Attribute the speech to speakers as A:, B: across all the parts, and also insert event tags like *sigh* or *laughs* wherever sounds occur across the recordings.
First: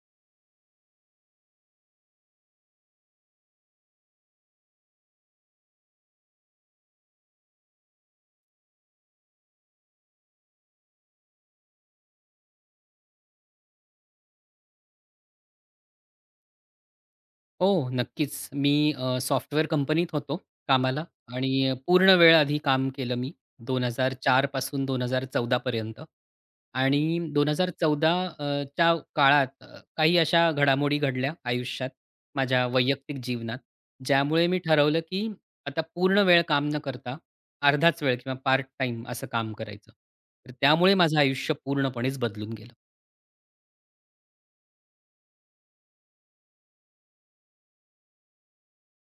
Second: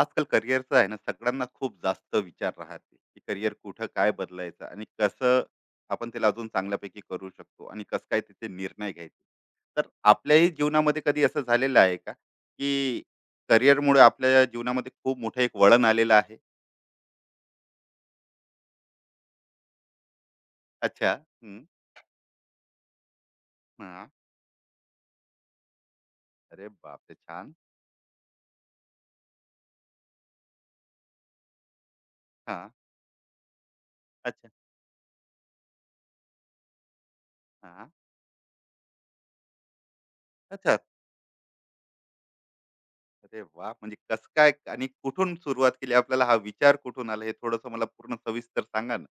A: आजकाल करिअरचं आहे ना, सगळ्यांना खूप जास्त विचार राहते की करिअर कुठं काय बदलायचं आणि कसं आपण त्याला अजून चांगल्यापैकी करू शकतो आणि कसं काय तिथे निर्णय घ्यायचे. तर आपल्याही जीवनामध्ये कधी असं झालेलं आहे का, की करिअरमुळे आपल्या जीवनामध्ये खूप मोठं एक वळण आलेलं आहे?
B: हो, नक्कीच. मी सॉफ्टवेअर कंपनीत होतो कामाला
A: अच्छा.
B: आणि
A: हम्म.
B: पूर्ण वेळ आधी काम केलं मी.
A: हा.
B: 2004 पासून 2014 पर्यंत
A: अरे
B: आणि
A: बाप रे, छान.
B: 2014 च्या काळात काही अशा घडामोडी घडल्या आयुष्यात,
A: हा.
B: माझ्या वैयक्तिक जीवनात, ज्यामुळे
A: अच्छा.
B: मी ठरवलं की आता पूर्ण वेळ काम न करता
A: हा.
B: अर्धाच वेळ किंवा पार्ट टाईम असं काम करायचं. तर
A: अच्छा,
B: त्यामुळे माझं आयुष्य पूर्णपणेच बदलून गेलं.
A: अरे वा. म्हणजे कसं काय आणि कुठून सुरुवात केली, आपल्याला हा विचार कुठून आला, हे थोडंसं मला पूर्ण सविस्तर सांगा ना.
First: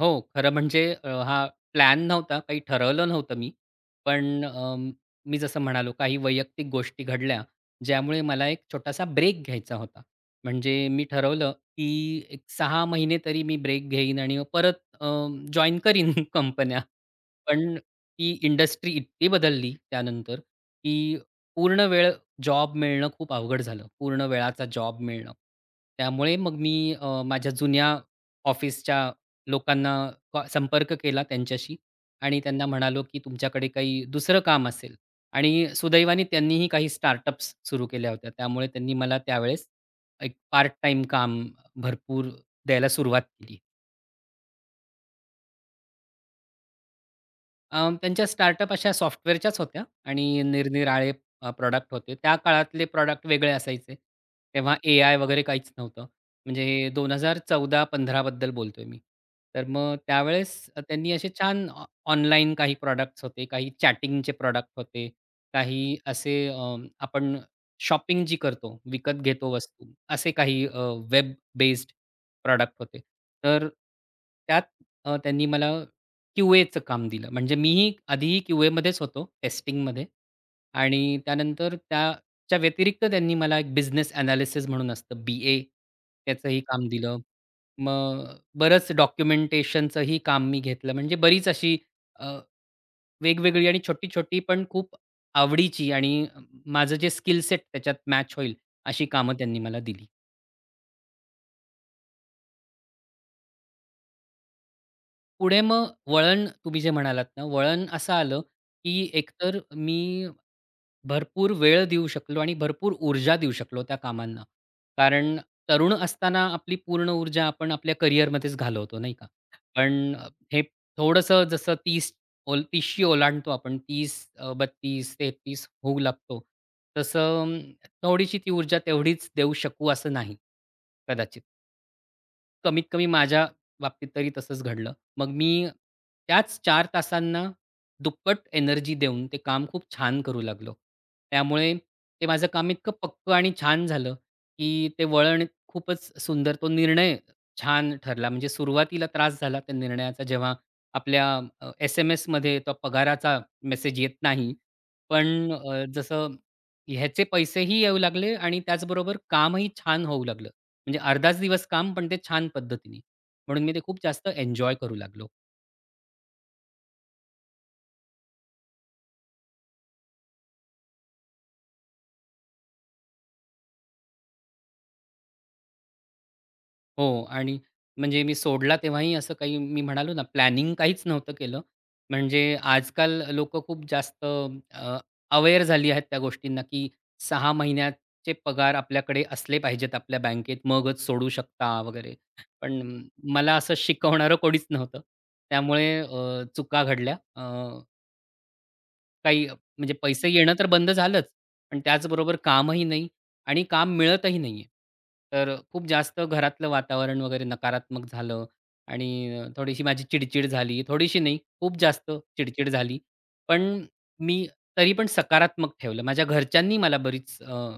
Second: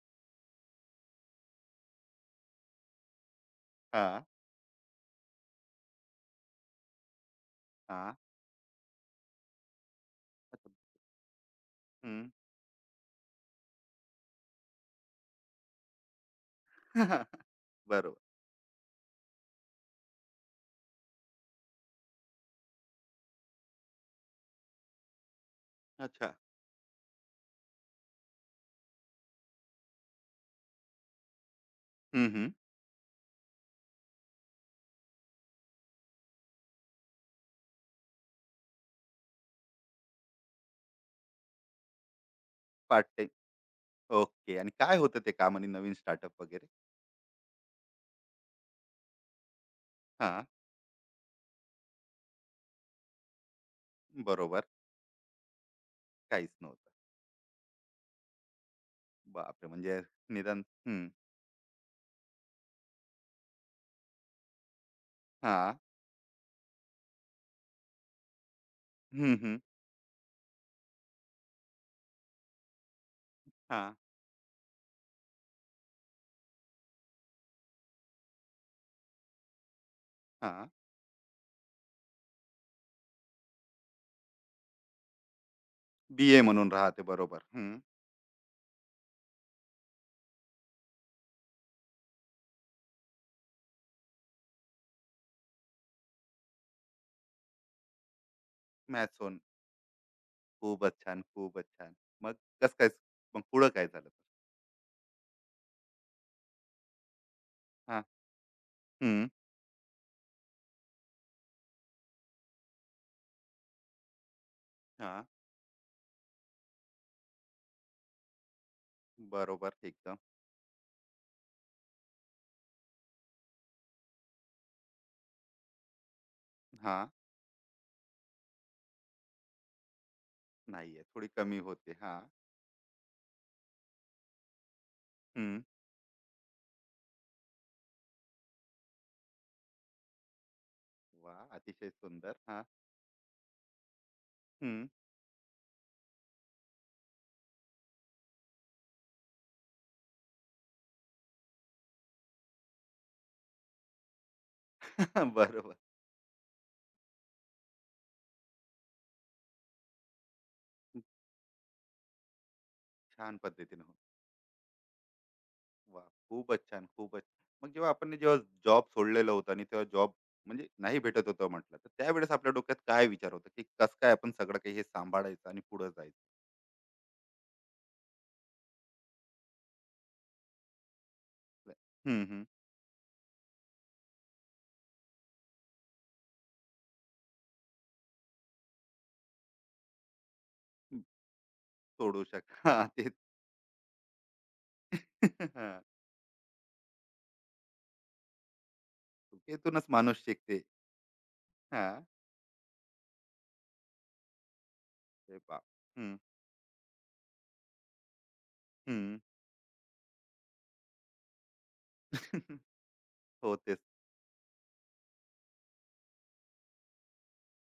B: हो. खरं म्हणजे हा प्लॅन नव्हता. काही ठरवलं नव्हतं मी.
A: हा.
B: पण मी जसं म्हणालो काही वैयक्तिक गोष्टी घडल्या,
A: हा.
B: ज्यामुळे मला एक छोटासा ब्रेक घ्यायचा होता. म्हणजे मी ठरवलं, की
A: अच्छा.
B: एक 6 महिने तरी मी ब्रेक घेईन आणि मग परत अ, जॉइन करीन *laughs* कंपन्या.
A: *laughs*
B: पण
A: बरोबर.
B: ती इंडस्ट्री इतकी बदलली त्यानंतर, की पूर्ण वेळ जॉब मिळणं खूप अवघड झालं. पूर्ण वेळाचा जॉब मिळणं.
A: अच्छा.
B: त्यामुळे मग मी माझ्या जुन्या ऑफिसच्या लोकांना संपर्क केला त्यांच्याशी
A: हं,
B: आणि
A: हं.
B: त्यांना म्हणालो, की तुमच्याकडे काही दुसरं काम असेल आणि सुदैवाने त्यांनीही काही स्टार्टअप्स सुरू केल्या होत्या. त्यामुळे त्यांनी मला त्यावेळेस एक पार्ट टाईम काम भरपूर द्यायला
A: पार्ट
B: सुरुवात
A: टाईम.
B: केली.
A: ओके. आणि काय होतं ते काम आणि नवीन स्टार्टअप वगैरे?
B: त्यांच्या स्टार्टअप अशा सॉफ्टवेअरच्याच होत्या आणि
A: हां.
B: निरनिराळे प्रॉडक्ट होते. त्या काळातले प्रॉडक्ट वेगळे असायचे.
A: बरोबर.
B: तेव्हा एआय वगैरे काहीच नव्हतं.
A: काहीच
B: म्हणजे
A: नव्हतं.
B: 2014-15 बद्दल बोलतोय मी. तर
A: बापरे!
B: मग
A: म्हणजे
B: त्यावेळेस
A: निदान हं.
B: त्यांनी असे छान ऑनलाईन काही प्रॉडक्ट्स होते, काही चॅटिंगचे प्रॉडक्ट होते,
A: हां.
B: काही असे आपण शॉपिंग जी करतो, विकत
A: हं,
B: घेतो
A: हं.
B: वस्तू, असे काही वेब बेस्ड प्रॉडक्ट होते. तर
A: हां,
B: त्यात त्यांनी मला क्यूएचं काम दिलं. म्हणजे मीही आधीही क्यूएमध्येच होतो, टेस्टिंगमध्ये
A: हां.
B: आणि त्यानंतर त्याच्या व्यतिरिक्त त्यांनी मला एक बिझनेस एनालिसिस म्हणून असतं बी-ए
A: बी-ए
B: त्याचंही
A: म्हणून
B: काम
A: राहते,
B: दिलं.
A: बरोबर. हं.
B: मग बरंच डॉक्युमेंटेशनचंही काम मी घेतलं. म्हणजे बरीच अशी अ, वेगवेगळी आणि छोटी-छोटी पण खूप आवडीची आणि माझं जे स्किल सेट त्याच्यात मॅच होईल अशी
A: मॅथ्स
B: कामं
A: होऊन.
B: त्यांनी मला दिली.
A: खूपच छान, खूपच छान. मग कसं काय? मग पुढं काय झालं?
B: पुढे मग वळण तुम्ही जे म्हणालात ना, वळण
A: हां.
B: असं आलं, की
A: हं.
B: एकतर मी भरपूर वेळ देऊ शकलो आणि भरपूर ऊर्जा देऊ शकलो त्या कामांना.
A: हां.
B: कारण तरुण असताना आपली पूर्ण ऊर्जा आपण आपल्या करिअरमध्येच घालवतो, नाही का?
A: बरोबर
B: पण
A: एकदम.
B: हे थोडंसं जसं 30 ओल 30शी ओलांडतो आपण 32-33 होऊ लागतो.
A: हां.
B: तसं थोडीशी ती ऊर्जा तेवढीच देऊ शकू असं नाही,
A: नाहीये, थोडी
B: कदाचित.
A: कमी होते. हां.
B: कमीत कमी माझ्या बाबतीत तरी तसंच घडलं. मग मी
A: हं.
B: त्याच 4 तासांना दुप्पट एनर्जी देऊन ते काम खूप छान करू लागलो.
A: वाह!
B: त्यामुळे
A: अतिशय
B: ते
A: सुंदर.
B: माझं
A: हां.
B: काम इतकं पक्कं आणि छान झालं, की
A: हं.
B: ते वळण खूपच सुंदर तो निर्णय छान ठरला. म्हणजे सुरुवातीला त्रास झाला त्या निर्णयाचा जेव्हा आपल्या एस-एम-एसमध्ये तो पगाराचा मेसेज येत नाही. पण
A: *laughs* बरोबर.
B: जसं ह्याचे पैसेही येऊ लागले आणि त्याचबरोबर कामही छान होऊ लागलं. म्हणजे
A: खूप
B: अर्धाच दिवस काम, पण ते छान पद्धतीने.
A: छान
B: म्हणून मी ते
A: पद्धतीने.
B: खूप जास्त एन्जॉय करू लागलो.
A: वाह! खूपच छान, खूपच. मग जेव्हा आपण, जेव्हा जॉब सोडलेला होता आणि तेव्हा जॉब म्हणजे नाही भेटत होतं म्हटलं, तर त्यावेळेस आपल्या डोक्यात काय विचार होता, की कसं काय आपण सगळं काही हे सांभाळायचं आणि पुढे जायचं?
B: हो आणि म्हणजे मी सोडला तेव्हाही असं काही मी म्हणालो ना, प्लॅनिंग काहीच नव्हतं केलं.
A: हं, हं.
B: म्हणजे आजकाल लोकं खूप जास्त अवेअर झाली आहेत त्या गोष्टींना, की सहा महिन्याचे पगार आपल्याकडे असले पाहिजेत आपल्या बँकेत, मगच सोडू शकता वगैरे.
A: सोडू शक, हां,
B: पण
A: तेच.
B: मला असं शिकवणारं कोणीच नव्हतं.
A: हां. *laughs*
B: त्यामुळे चुका घडल्या. काही
A: चुकीतूनच
B: म्हणजे
A: माणूस
B: पैसे येणं
A: शिकते.
B: तर बंद झालंच, पण
A: हां.
B: त्याचबरोबर कामही नाही आणि काम मिळतही नाही आहे.
A: अरे
B: तर
A: बाप!
B: खूप
A: हं,
B: जास्त घरातलं वातावरण वगैरे नकारात्मक झालं
A: हं.
B: आणि थोडीशी माझी चिडचिड झाली. थोडीशी नाही, खूप जास्त
A: *laughs*
B: चिडचिड झाली.
A: हो, तेच.
B: पण मी तरी पण सकारात्मक ठेवलं. माझ्या घरच्यांनी मला बरीच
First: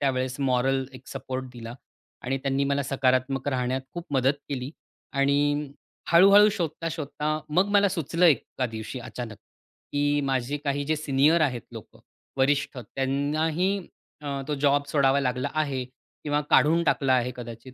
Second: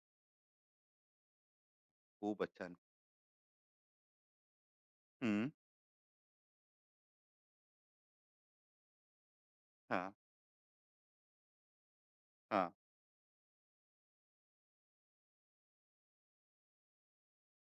B: त्यावेळेस मॉरल एक सपोर्ट दिला आणि
A: खूपच
B: त्यांनी
A: छान.
B: मला सकारात्मक राहण्यात खूप मदत केली
A: हं.
B: आणि हळू-हळू शोधता-शोधता मग मला सुचलं एका दिवशी अचानक,
A: हां,
B: की माझे काही जे सिनियर आहेत लोक
A: हां.
B: वरिष्ठ त्यांनाही तो जॉब सोडावा लागला आहे किंवा काढून टाकला आहे कदाचित.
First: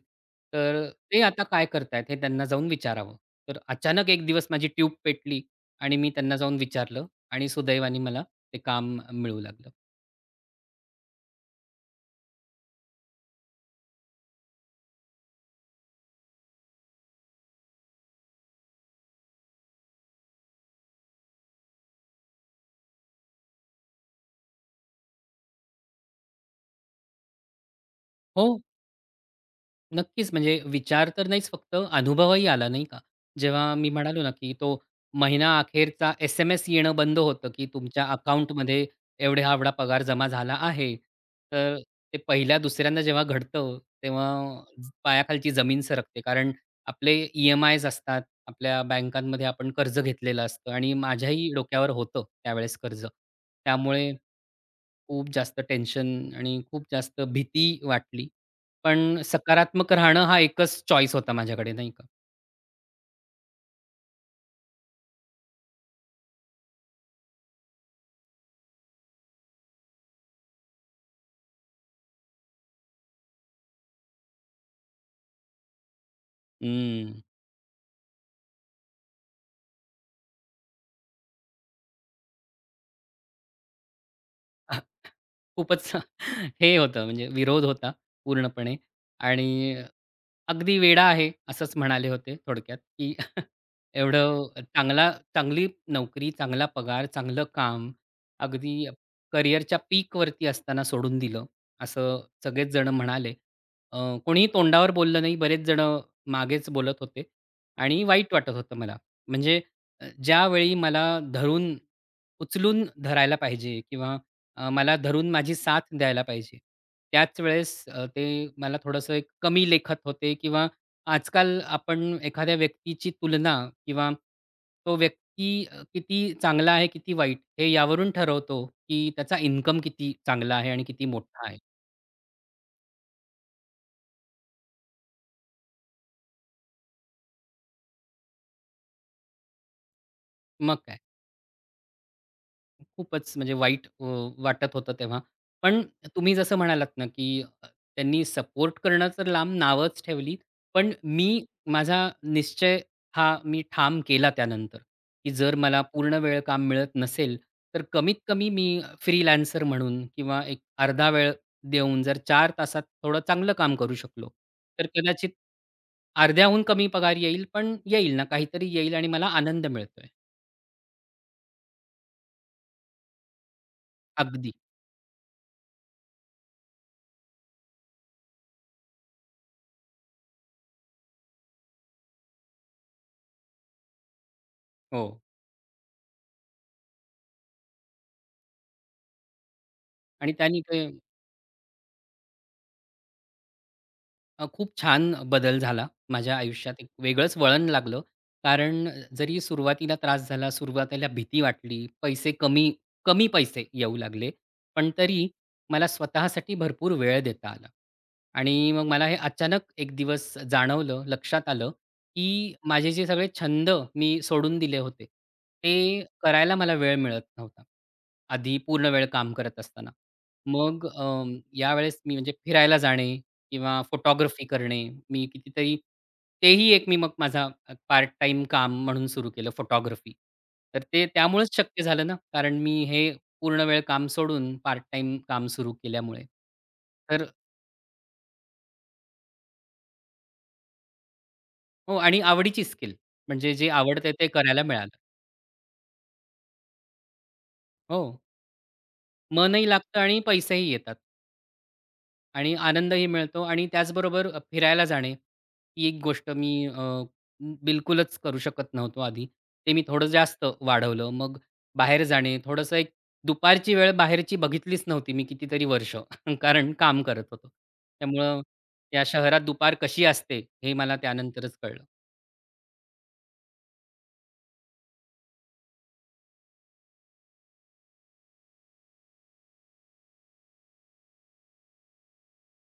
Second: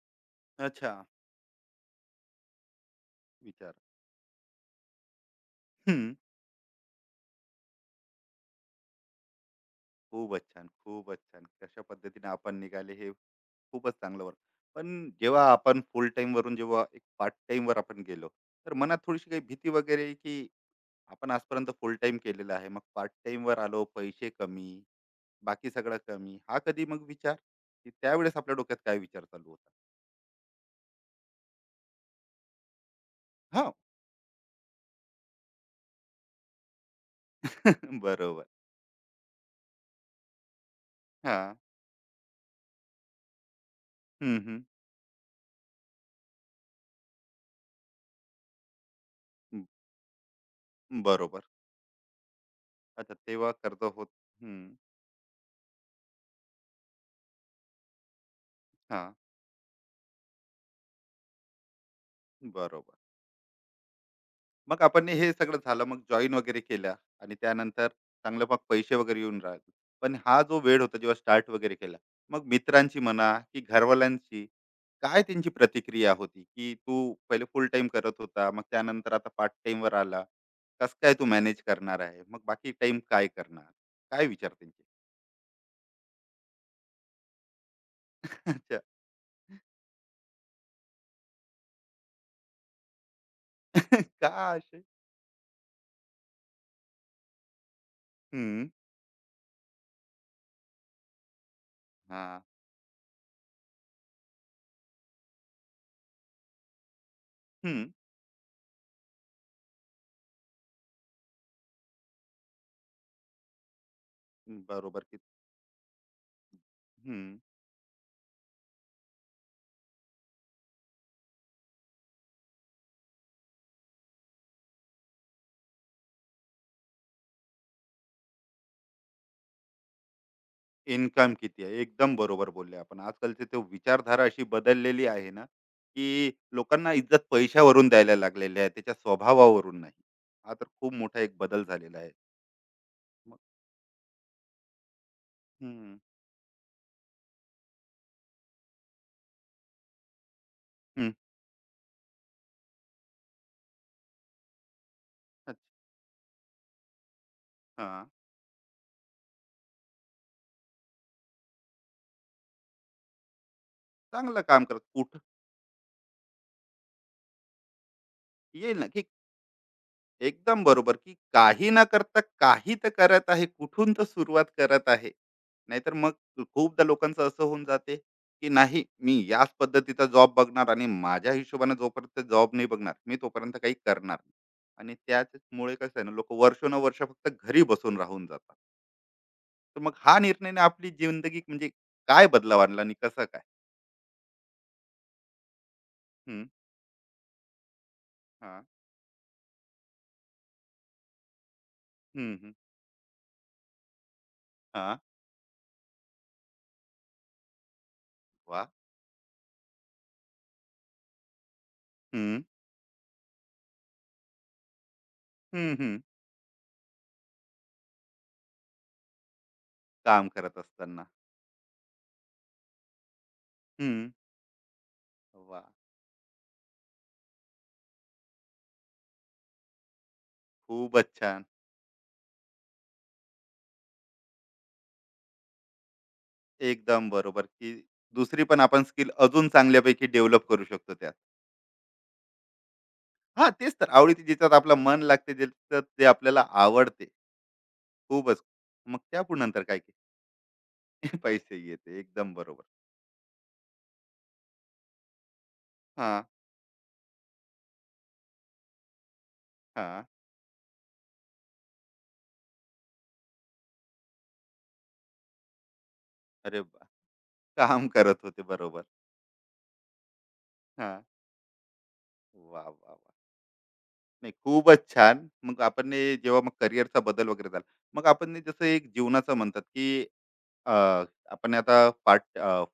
B: तर
A: अच्छा,
B: ते आता काय करतायत हे त्यांना जाऊन विचारावं. तर
A: विचार.
B: अचानक एक दिवस माझी ट्यूब पेटली आणि
A: हं.
B: मी त्यांना जाऊन विचारलं आणि सुदैवाने मला ते काम मिळू लागलं.
A: खूपच छान, खूपच छान. कशा पद्धतीने आपण निघाले हे, खूपच चांगलं वर्क. पण जेव्हा आपण फुल टाईम वरून जेव्हा एक पार्ट टाईम वर आपण गेलो, तर मनात थोडीशी काही भीती वगैरे, की आपण आजपर्यंत फुल टाईम केलेला आहे. मग पार्ट टाईम वर आलो, पैसे कमी, बाकी सगळं कमी. हा कधी मग विचार, की त्यावेळेस आपल्या
B: हो,
A: डोक्यात काय विचार चालू होता?
B: नक्कीच. म्हणजे विचार तर नाहीच फक्त अनुभवही आला नाही का? जेव्हा
A: हो.
B: मी म्हणालो ना, की तो महिना अखेरचा एस-एम-एस येणं बंद होतं, की
A: *laughs*
B: तुमच्या
A: बरोबर.
B: अकाउंटमध्ये एवढा-एवढा पगार जमा झाला आहे.
A: हां.
B: तर ते पहिल्या दुसऱ्यांदा जेव्हा घडतं, तेव्हा
A: हं, हं.
B: पायाखालची जमीन सरकते. कारण आपले ई-एम-आयज असतात. आपल्या बँकांमध्ये आपण कर्ज घेतलेलं असतं आणि
A: बरोबर.
B: माझ्याही डोक्यावर होतं त्यावेळेस कर्ज.
A: अच्छा, तेव्हा कर्ज होत.
B: त्यामुळे
A: हं.
B: खूप जास्त टेन्शन आणि खूप जास्त भीती वाटली.
A: हां.
B: पण सकारात्मक राहणं हा एकच चॉईस होता माझ्याकडे नाही का.
A: बरोबर. मग आपण हे सगळं झालं, मग जॉईन वगैरे केल्या आणि त्यानंतर चांगलं मग पैसे वगैरे येऊन राहिले. पण हा जो वेळ होता जेव्हा स्टार्ट वगैरे केला, मग मित्रांची म्हणा की घरवाल्यांची, काय त्यांची प्रतिक्रिया होती, की तू
B: हं.
A: पहिले फुल टाइम करत होता मग त्यानंतर आता पार्ट टाइम वर आला, कसं काय तू मॅनेज करणार आहे, मग बाकी टाइम काय करणार, काय विचार
B: अह,
A: त्यांचे?
B: खूपच *laughs* हे होतं म्हणजे विरोध होता
A: *laughs*
B: पूर्णपणे
A: अच्छा.
B: आणि अगदी वेडा आहे असंच म्हणाले होते थोडक्यात, की *laughs*
A: *laughs* का
B: एवढं
A: असे?
B: चांगला चांगली नोकरी, चांगला पगार, चांगलं काम
A: हम्म.
B: अगदी करिअरच्या पीकवरती असताना सोडून दिलं, असं
A: हा.
B: सगळेच जणं म्हणाले. अ, कोणीही तोंडावर बोललं नाही. बरेच जणं मागेच बोलत होते
A: हम्म.
B: आणि वाईट वाटत होतं मला. म्हणजे ज्यावेळी मला धरून उचलून धरायला पाहिजे किंवा मला
A: बरोबर की.
B: धरून माझी साथ द्यायला पाहिजे.
A: हम्म.
B: त्याच वेळेस ते मला थोडंसं एक कमी लेखत होते किंवा आजकाल आपण एखाद्या व्यक्तीची तुलना किंवा तो व्यक्ती किती चांगला आहे, किती वाईट हे यावरून ठरवतो, की त्याचा इन्कम किती चांगला आहे आणि किती
A: इन्कम
B: मोठा आहे.
A: किती आहे? एकदम बरोबर बोलले आपण. आजकालची ती विचारधारा अशी बदललेली आहे ना, की लोकांना इज्जत पैशावरून द्यायला लागलेली आहे, त्याच्या स्वभावावरून नाही. हा तर
B: मग
A: खूप
B: काय?
A: मोठा एक बदल झालेला आहे.
B: खूपच
A: मग.
B: म्हणजे वाईट वाटत होतं तेव्हा. पण
A: हं,
B: तुम्ही जसं म्हणालात ना, की त्यांनी सपोर्ट करणं तर लांब नावच ठेवली. पण
A: हं.
B: मी माझा निश्चय हा मी ठाम केला त्यानंतर, की जर
A: अच्छा.
B: मला पूर्णवेळ काम मिळत नसेल, तर
A: हां,
B: कमीत कमी मी फ्रीलान्सर म्हणून किंवा एक अर्धा वेळ देऊन जर 4 तासात थोडं चांगलं काम करू शकलो,
A: चांगलं काम करत
B: तर
A: कुठं.
B: कदाचित अर्ध्याहून कमी पगार येईल, पण येईल ना, काहीतरी
A: येईल ना,
B: येईल
A: की
B: आणि मला आनंद मिळतोय.
A: एकदम बरोबर. की काही ना करता काही तर करत आहे, कुठून तर सुरुवात
B: अगदी.
A: करत आहे. नाहीतर मग खूपदा लोकांचं असं होऊन जाते, की नाही, मी याच पद्धतीचा जॉब बघणार आणि माझ्या हिशोबाने जोपर्यंत जॉब नाही बघणार मी, तोपर्यंत काही करणार नाही. आणि
B: हो.
A: त्याचमुळे कसं आहे ना, लोक वर्षानुवर्ष फक्त घरी बसून राहून जातात. तर मग हा
B: आणि
A: निर्णयाने
B: त्याने ते
A: आपली जिंदगी म्हणजे काय बदलाव आणला आणि कसं काय?
B: खूप छान बदल झाला माझ्या
A: हम्म.
B: आयुष्यात. एक वेगळंच वळण लागलं.
A: हा.
B: कारण जरी सुरुवातीला त्रास झाला, सुरुवातीला भीती वाटली, पैसे
A: हम्म, हम्म.
B: कमी कमी पैसे येऊ लागले. पण
A: हा.
B: तरी मला स्वतःसाठी भरपूर वेळ देता आला.
A: वा.
B: आणि मग मला हे अचानक एक दिवस जाणवलं, लक्षात आलं,
A: हम्म,
B: की माझे जे सगळे छंद मी सोडून दिले होते,
A: हम्म. हम्म.
B: ते करायला मला वेळ मिळत नव्हता. आधी पूर्ण वेळ काम करत असताना.
A: काम करत
B: मग
A: असताना.
B: यावेळेस मी म्हणजे फिरायला जाणे, किंवा
A: हम्म.
B: फोटोग्राफी करणे. मी
A: वा.
B: कितीतरी तेही एक मी मग माझा पार्ट टाईम काम म्हणून सुरू केलं फोटोग्राफी. तर ते
A: खूपच छान.
B: त्यामुळेच शक्य झालं ना, कारण मी हे पूर्ण वेळ काम सोडून पार्ट टाईम काम सुरू केल्यामुळे.
A: एकदम
B: तर
A: बरोबर, की दुसरी पण आपण स्किल अजून चांगल्यापैकी डेव्हलप करू शकतो त्यात.
B: हो आणि आवडीची स्किल
A: हां,
B: म्हणजे जे
A: तेच तर,
B: आवडते
A: आवडीचे
B: ते
A: ज्याच्यात
B: करायला
A: आपलं
B: मिळालं.
A: मन लागते, ज्याच्यात जे आपल्याला आवडते.
B: हो.
A: खूपच. मग त्याहून नंतर
B: मनही
A: काय, की
B: लागतं आणि पैसेही येतात.
A: *laughs* पैसे येते. एकदम
B: आणि
A: बरोबर.
B: आनंदही मिळतो आणि त्याचबरोबर फिरायला जाणे, ही एक
A: हां,
B: गोष्ट मी बिलकुलच करू शकत नव्हतो आधी. ते मी
A: हां.
B: थोडं जास्त वाढवलं. मग बाहेर जाणे, थोडंसं एक दुपारची वेळ बाहेरची बघितलीच नव्हती मी कितीतरी वर्ष. *laughs*
A: अरे
B: कारण
A: वाह!
B: काम करत होतो.
A: काम करत
B: त्यामुळं
A: होते, बरोबर.
B: या शहरात दुपार कशी असते, हे मला
A: हां.
B: त्यानंतरच कळलं.
A: वाह, वाह, वाह! नाही, खूपच छान. मग आपण हे जेव्हा मग करिअरचा बदल वगैरे झाला, मग आपण हे जसं एक जीवनाचं म्हणतात, की अ, आपण आता पार्ट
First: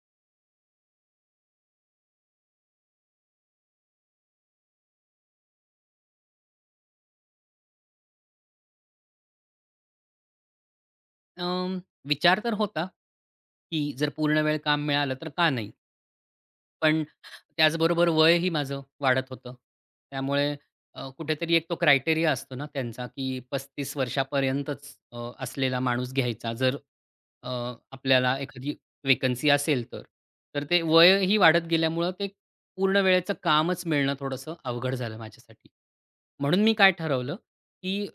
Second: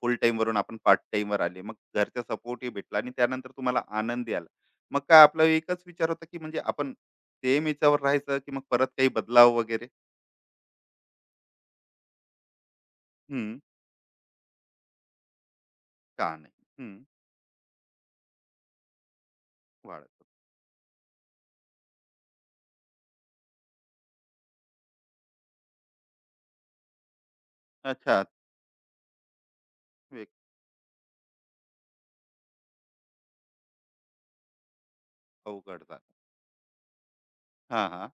A: फुल टाईम वरून आपण पार्ट टाईम वर आले. मग घरचा सपोर्टही भेटला आणि त्यानंतर तुम्हाला आनंदही आला. मग काय आपला एकच विचार होता, की म्हणजे आपण सेम ह्याच्यावर राहायचं, की मग परत काही बदलाव वगैरे?
B: अं, विचार तर होता,
A: हं.
B: की जर पूर्ण वेळ काम मिळालं तर का नाही?
A: का नाही? हं.
B: पण त्याचबरोबर वयही माझं वाढत होतं.
A: वाढत होतं.
B: त्यामुळे कुठेतरी एक तो क्रायटेरिया असतो ना त्यांचा, की 35 वर्षापर्यंतच असलेला माणूस घ्यायचा. जर अ,
A: अच्छा.
B: आपल्याला एखादी व्हेकन्सी असेल तर.
A: वेग.
B: तर ते वयही वाढत गेल्यामुळं ते पूर्ण वेळेचं कामच मिळणं थोडंसं अवघड झालं माझ्यासाठी.
A: अवघड झालं.
B: म्हणून मी काय ठरवलं,
A: हां,
B: की
A: हां.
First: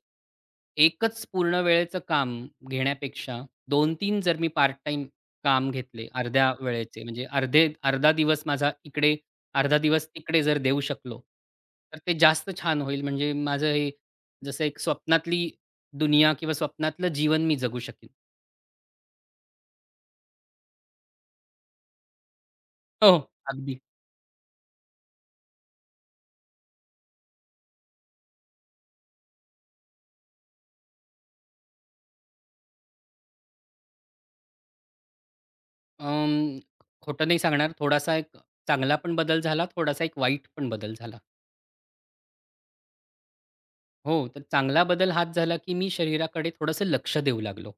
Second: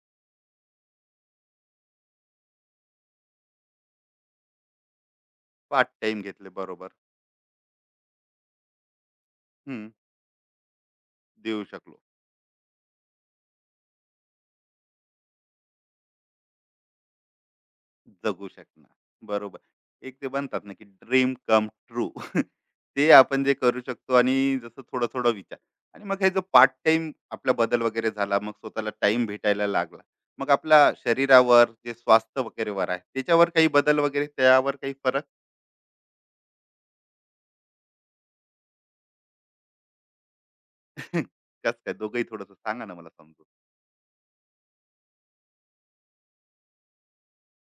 B: एकच पूर्ण वेळेचं काम घेण्यापेक्षा 2 तीन जर मी पार्ट टाइम काम
A: पार्ट
B: घेतले
A: टाईम घेतले,
B: अर्ध्या
A: बरोबर.
B: वेळेचे, म्हणजे अर्धा दिवस माझा इकडे, अर्धा
A: हं.
B: दिवस तिकडे जर देऊ शकलो,
A: देऊ
B: तर
A: शकलो.
B: ते जास्त छान होईल. म्हणजे माझं हे जसं एक स्वप्नातली दुनिया किंवा स्वप्नातलं जीवन मी जगू शकेन.
A: जगू शकणार. बरोबर. एक ते म्हणतात ना, की ड्रीम कम ट्रू. *laughs* ते
B: हो,
A: आपण जे करू
B: अगदी.
A: शकतो, आणि जसं थोडा-थोडा विचार. आणि मग हे जो पार्ट टाइम आपला बदल वगैरे झाला, मग स्वतःला टाइम भेटायला लागला. मग आपल्या शरीरावर, जे स्वास्थ्य वगैरेवर आहे, त्याच्यावर काही बदल वगैरे, त्यावर काही फरक?
B: अं, खोटं नाही सांगणार थोडासा एक चांगला पण बदल झाला, थोडासा एक वाईट पण बदल झाला.
A: *laughs* कसं काय? दोघंही थोडंसं सांगा ना मला, समजून.
B: हो, तर चांगला बदल हाच झाला, की मी शरीराकडे थोडंसं लक्ष देऊ लागलो.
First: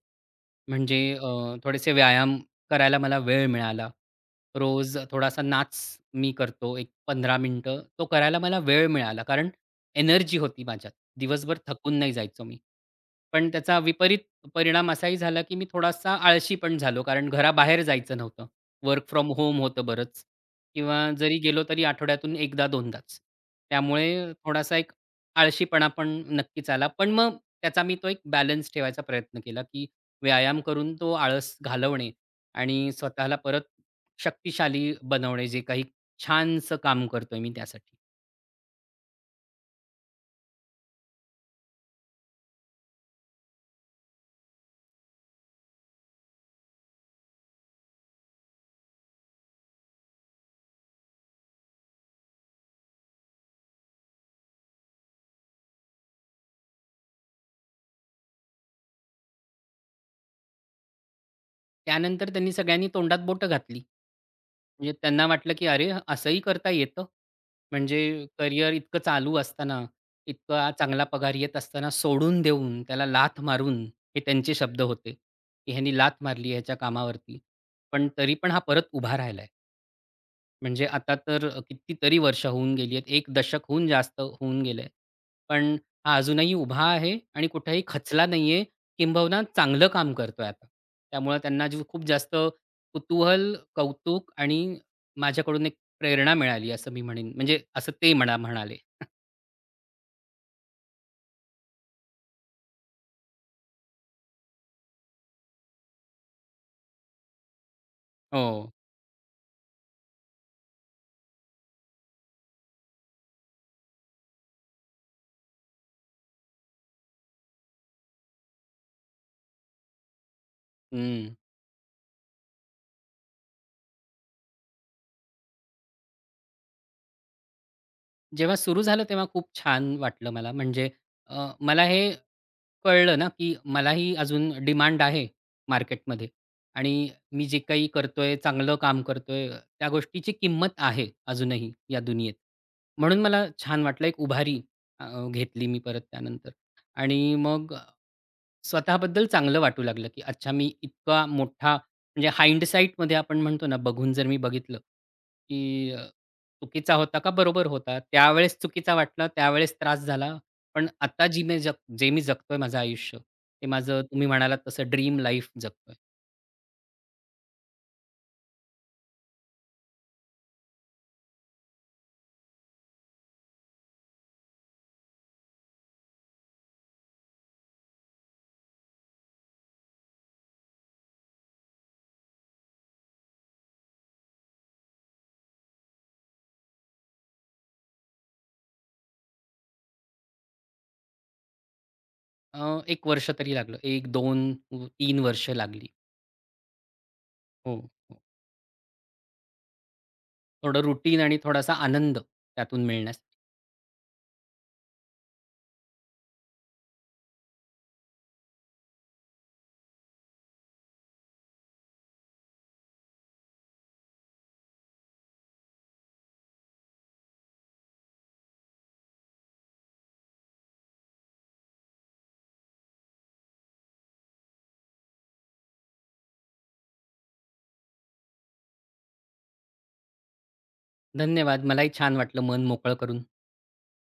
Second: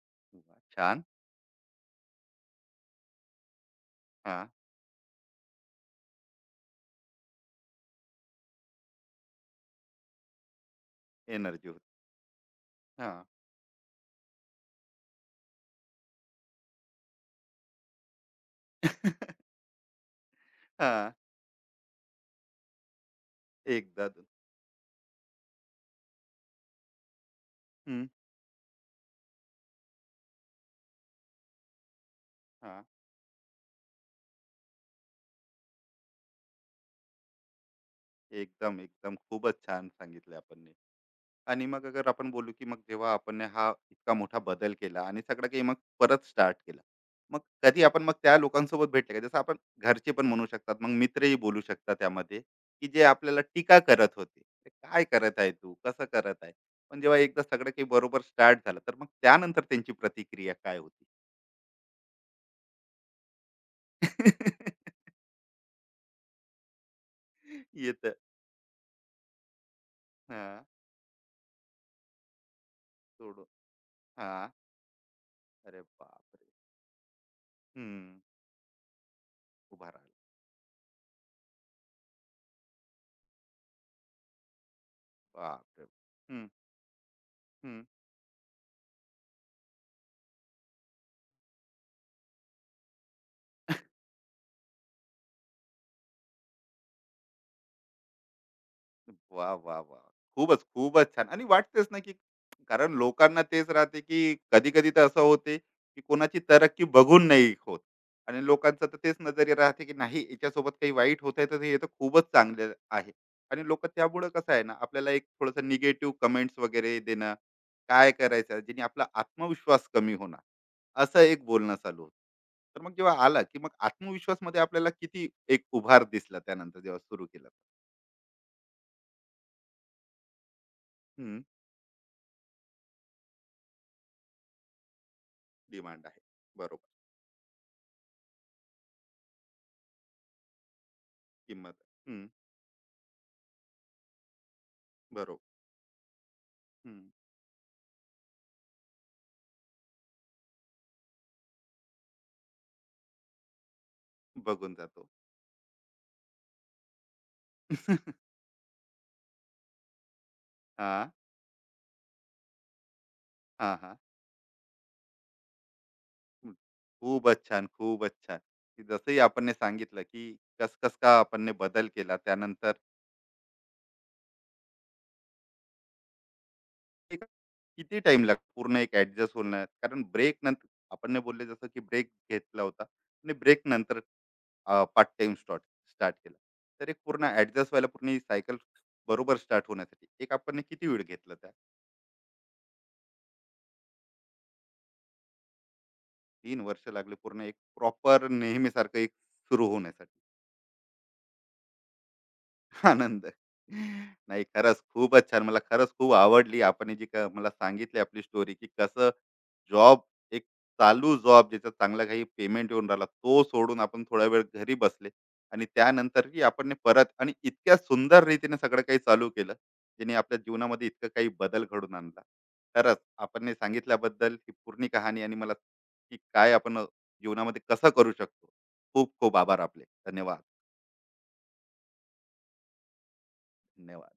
A: वा,
B: म्हणजे
A: छान.
B: थोडेसे व्यायाम करायला मला वेळ मिळाला.
A: हां.
B: रोज थोडासा नाच मी करतो, एक 15 मिनिटं. तो करायला मला वेळ मिळाला, कारण एनर्जी होती माझ्यात. दिवसभर
A: एनर्जी होती.
B: थकून नाही जायचो मी.
A: हां.
B: पण त्याचा विपरीत परिणाम असाही झाला, की मी थोडासा आळशी पण झालो. कारण घराबाहेर जायचं नव्हतं. वर्क फ्रॉम होम होतं बरंच किंवा
A: हां.
B: जरी गेलो तरी आठवड्यातून 1दा-2दाच.
A: एकदा.
B: त्यामुळे थोडासा एक आळशीपणा पण नक्कीच आला. पण मग त्याचा मी
A: हं.
B: तो एक बॅलन्स ठेवायचा प्रयत्न केला, की व्यायाम करून तो आळस घालवणे
A: हां.
B: आणि स्वतःला परत शक्तिशाली बनवणे, जे काही छानसं काम करतोय मी त्यासाठी.
A: एकदम, एकदम. खूपच छान सांगितलं आपण. आणि मग अगर आपण बोलू, की मग जेव्हा आपण ने हा इतका मोठा बदल केला आणि सगळं काही मग परत स्टार्ट केलं, मग कधी आपण मग त्या लोकांसोबत भेटले का, जसं आपण घरचे पण म्हणू शकतात, मग मित्रही बोलू शकतात त्यामध्ये, की जे आपल्याला टीका करत होते, ते काय करत आहे, तू कसं करत आहे. पण जेव्हा एकदा सगळं काही बरोबर स्टार्ट झालं, तर मग त्यानंतर त्यांची प्रतिक्रिया काय होती?
B: त्यानंतर त्यांनी सगळ्यांनी तोंडात बोटं घातली. म्हणजे
A: *laughs*
B: त्यांना वाटलं, की "अरे, असंही करता येतं? म्हणजे
A: येत.
B: करियर इतकं चालू असताना,
A: हा.
B: इतका चांगला पगार येत असताना सोडून देऊन, त्याला लाथ
A: सोडून.
B: मारून" हे
A: हा.
B: त्यांचे शब्द होते, की
A: अरे
B: "ह्यानी लाथ
A: बापरे.
B: मारली ह्याच्या कामावरती, पण
A: हम्म.
B: तरी पण हा परत उभा राहिलाय."
A: उभा राहिला.
B: म्हणजे आता तर कितीतरी वर्ष होऊन गेली आहेत. 1 दशक हून जास्त होऊन गेलंय. पण
A: बापरे.
B: हा
A: हम्म.
B: अजूनही उभा आहे आणि
A: हम्म.
B: कुठेही खचला नाहीये, किंबहुना चांगलं काम करतोय आता. त्यामुळे त्यांना जी खूप जास्त कुतूहल, कौतुक आणि माझ्याकडून एक प्रेरणा मिळाली असं मी म्हणेन. म्हणजे असं ते म्हणाले.
A: वाह! वाह! वाह! खूपच, खूपच छान. आणि वाटतेच ना, की कारण लोकांना तेच राहते, की कधी-कधी तर असं होते, की कोणाची तरक्की बघून नाही होत. आणि
B: हो.
A: लोकांचं तर तेच नजरिया राहते, की नाही, याच्यासोबत काही वाईट होत आहे, तर हे तर खूपच चांगले आहे. आणि लोकं त्यामुळं कसं आहे ना, आपल्याला एक थोडंसं निगेटिव्ह कमेंट्स वगैरे देणं, काय करायचं, जेणे आपला आत्मविश्वास कमी होणार, असं
B: हं.
A: एक बोलणं चालू होतं. तर मग जेव्हा आला, की मग आत्मविश्वासमध्ये आपल्याला किती एक उभार दिसला त्यानंतर जेव्हा सुरू केलं?
B: जेव्हा सुरू झालं तेव्हा खूप छान वाटलं मला. म्हणजे
A: हं.
B: मला हे कळलं ना, की मलाही अजून डिमांड आहे
A: डिमांड आहे,
B: मार्केटमध्ये
A: बरोबर.
B: आणि मी जे काही करतोय, चांगलं काम करतोय, त्या गोष्टीची किंमत आहे अजूनही
A: किंमत
B: या
A: आहे. हं,
B: दुनियेत. म्हणून मला छान वाटलं. एक उभारी अ,
A: बरोबर.
B: घेतली मी परत त्यानंतर
A: हं.
B: आणि मग स्वतःबद्दल चांगलं वाटू लागलं, की अच्छा मी इतका मोठा म्हणजे हाइंडसाइटमध्ये आपण म्हणतो ना, बघून जर मी
A: बघून
B: बघितलं,
A: जातो.
B: की चुकीचा होता का बरोबर होता? त्यावेळेस चुकीचा वाटला, त्यावेळेस त्रास झाला. पण
A: हां,
B: आता जी मी ज जे मी जगतोय माझं आयुष्य, ते
A: हां, हां.
B: माझं तुम्ही म्हणालात तसं ड्रीम लाईफ जगतोय.
A: हं. खूपच छान, खूपच छान. की जसंही आपण सांगितलं, की कस-कस का आपण बदल केला. त्यानंतर एक किती टाइम लागतो पूर्ण एक ॲडजस्ट होण्यात? कारण ब्रेक नंतर आपण बोलले जसं, की ब्रेक घेतला होता आणि ब्रेक नंतर पार्ट टाईम स्टार्ट स्टार्ट केला. तर एक पूर्ण ॲडजस्ट व्हायला, पूर्ण सायकल बरोबर स्टार्ट होण्यासाठी एक आपण किती वेळ घेतला?
B: अ, एक वर्ष तरी लागलं. एक दोन व 3 वर्ष लागली.
A: 3 वर्ष लागले पूर्ण एक
B: हो, हो.
A: प्रॉपर नेहमीसारखं एक सुरू होण्यासाठी.
B: थोडं रुटीन आणि थोडासा आनंद त्यातून मिळण्यास.
A: आनंद. नाही, खरंच खूपच छान. मला खरंच खूप आवडली आपण हे जी का मला सांगितली आपली स्टोरी, की कसं जॉब, एक चालू जॉब, ज्याचा चांगला काही पेमेंट येऊन राहिला, तो सोडून आपण थोडा वेळ घरी बसले आणि त्यानंतरही आपण हे परत आणि इतक्या सुंदर रीतीने सगळं काही चालू केलं, ज्याने आपल्या जीवनामध्ये इतकं काही बदल घडून आणला. खरंच आपण हे सांगितल्याबद्दल, ही पूर्ण कहाणी, आणि मला की काय आपण जीवनामध्ये कसं करू शकतो. खूप खूप आभार आपले. धन्यवाद.
B: धन्यवाद. मलाही छान वाटलं मन मोकळं करून.
A: धन्यवाद.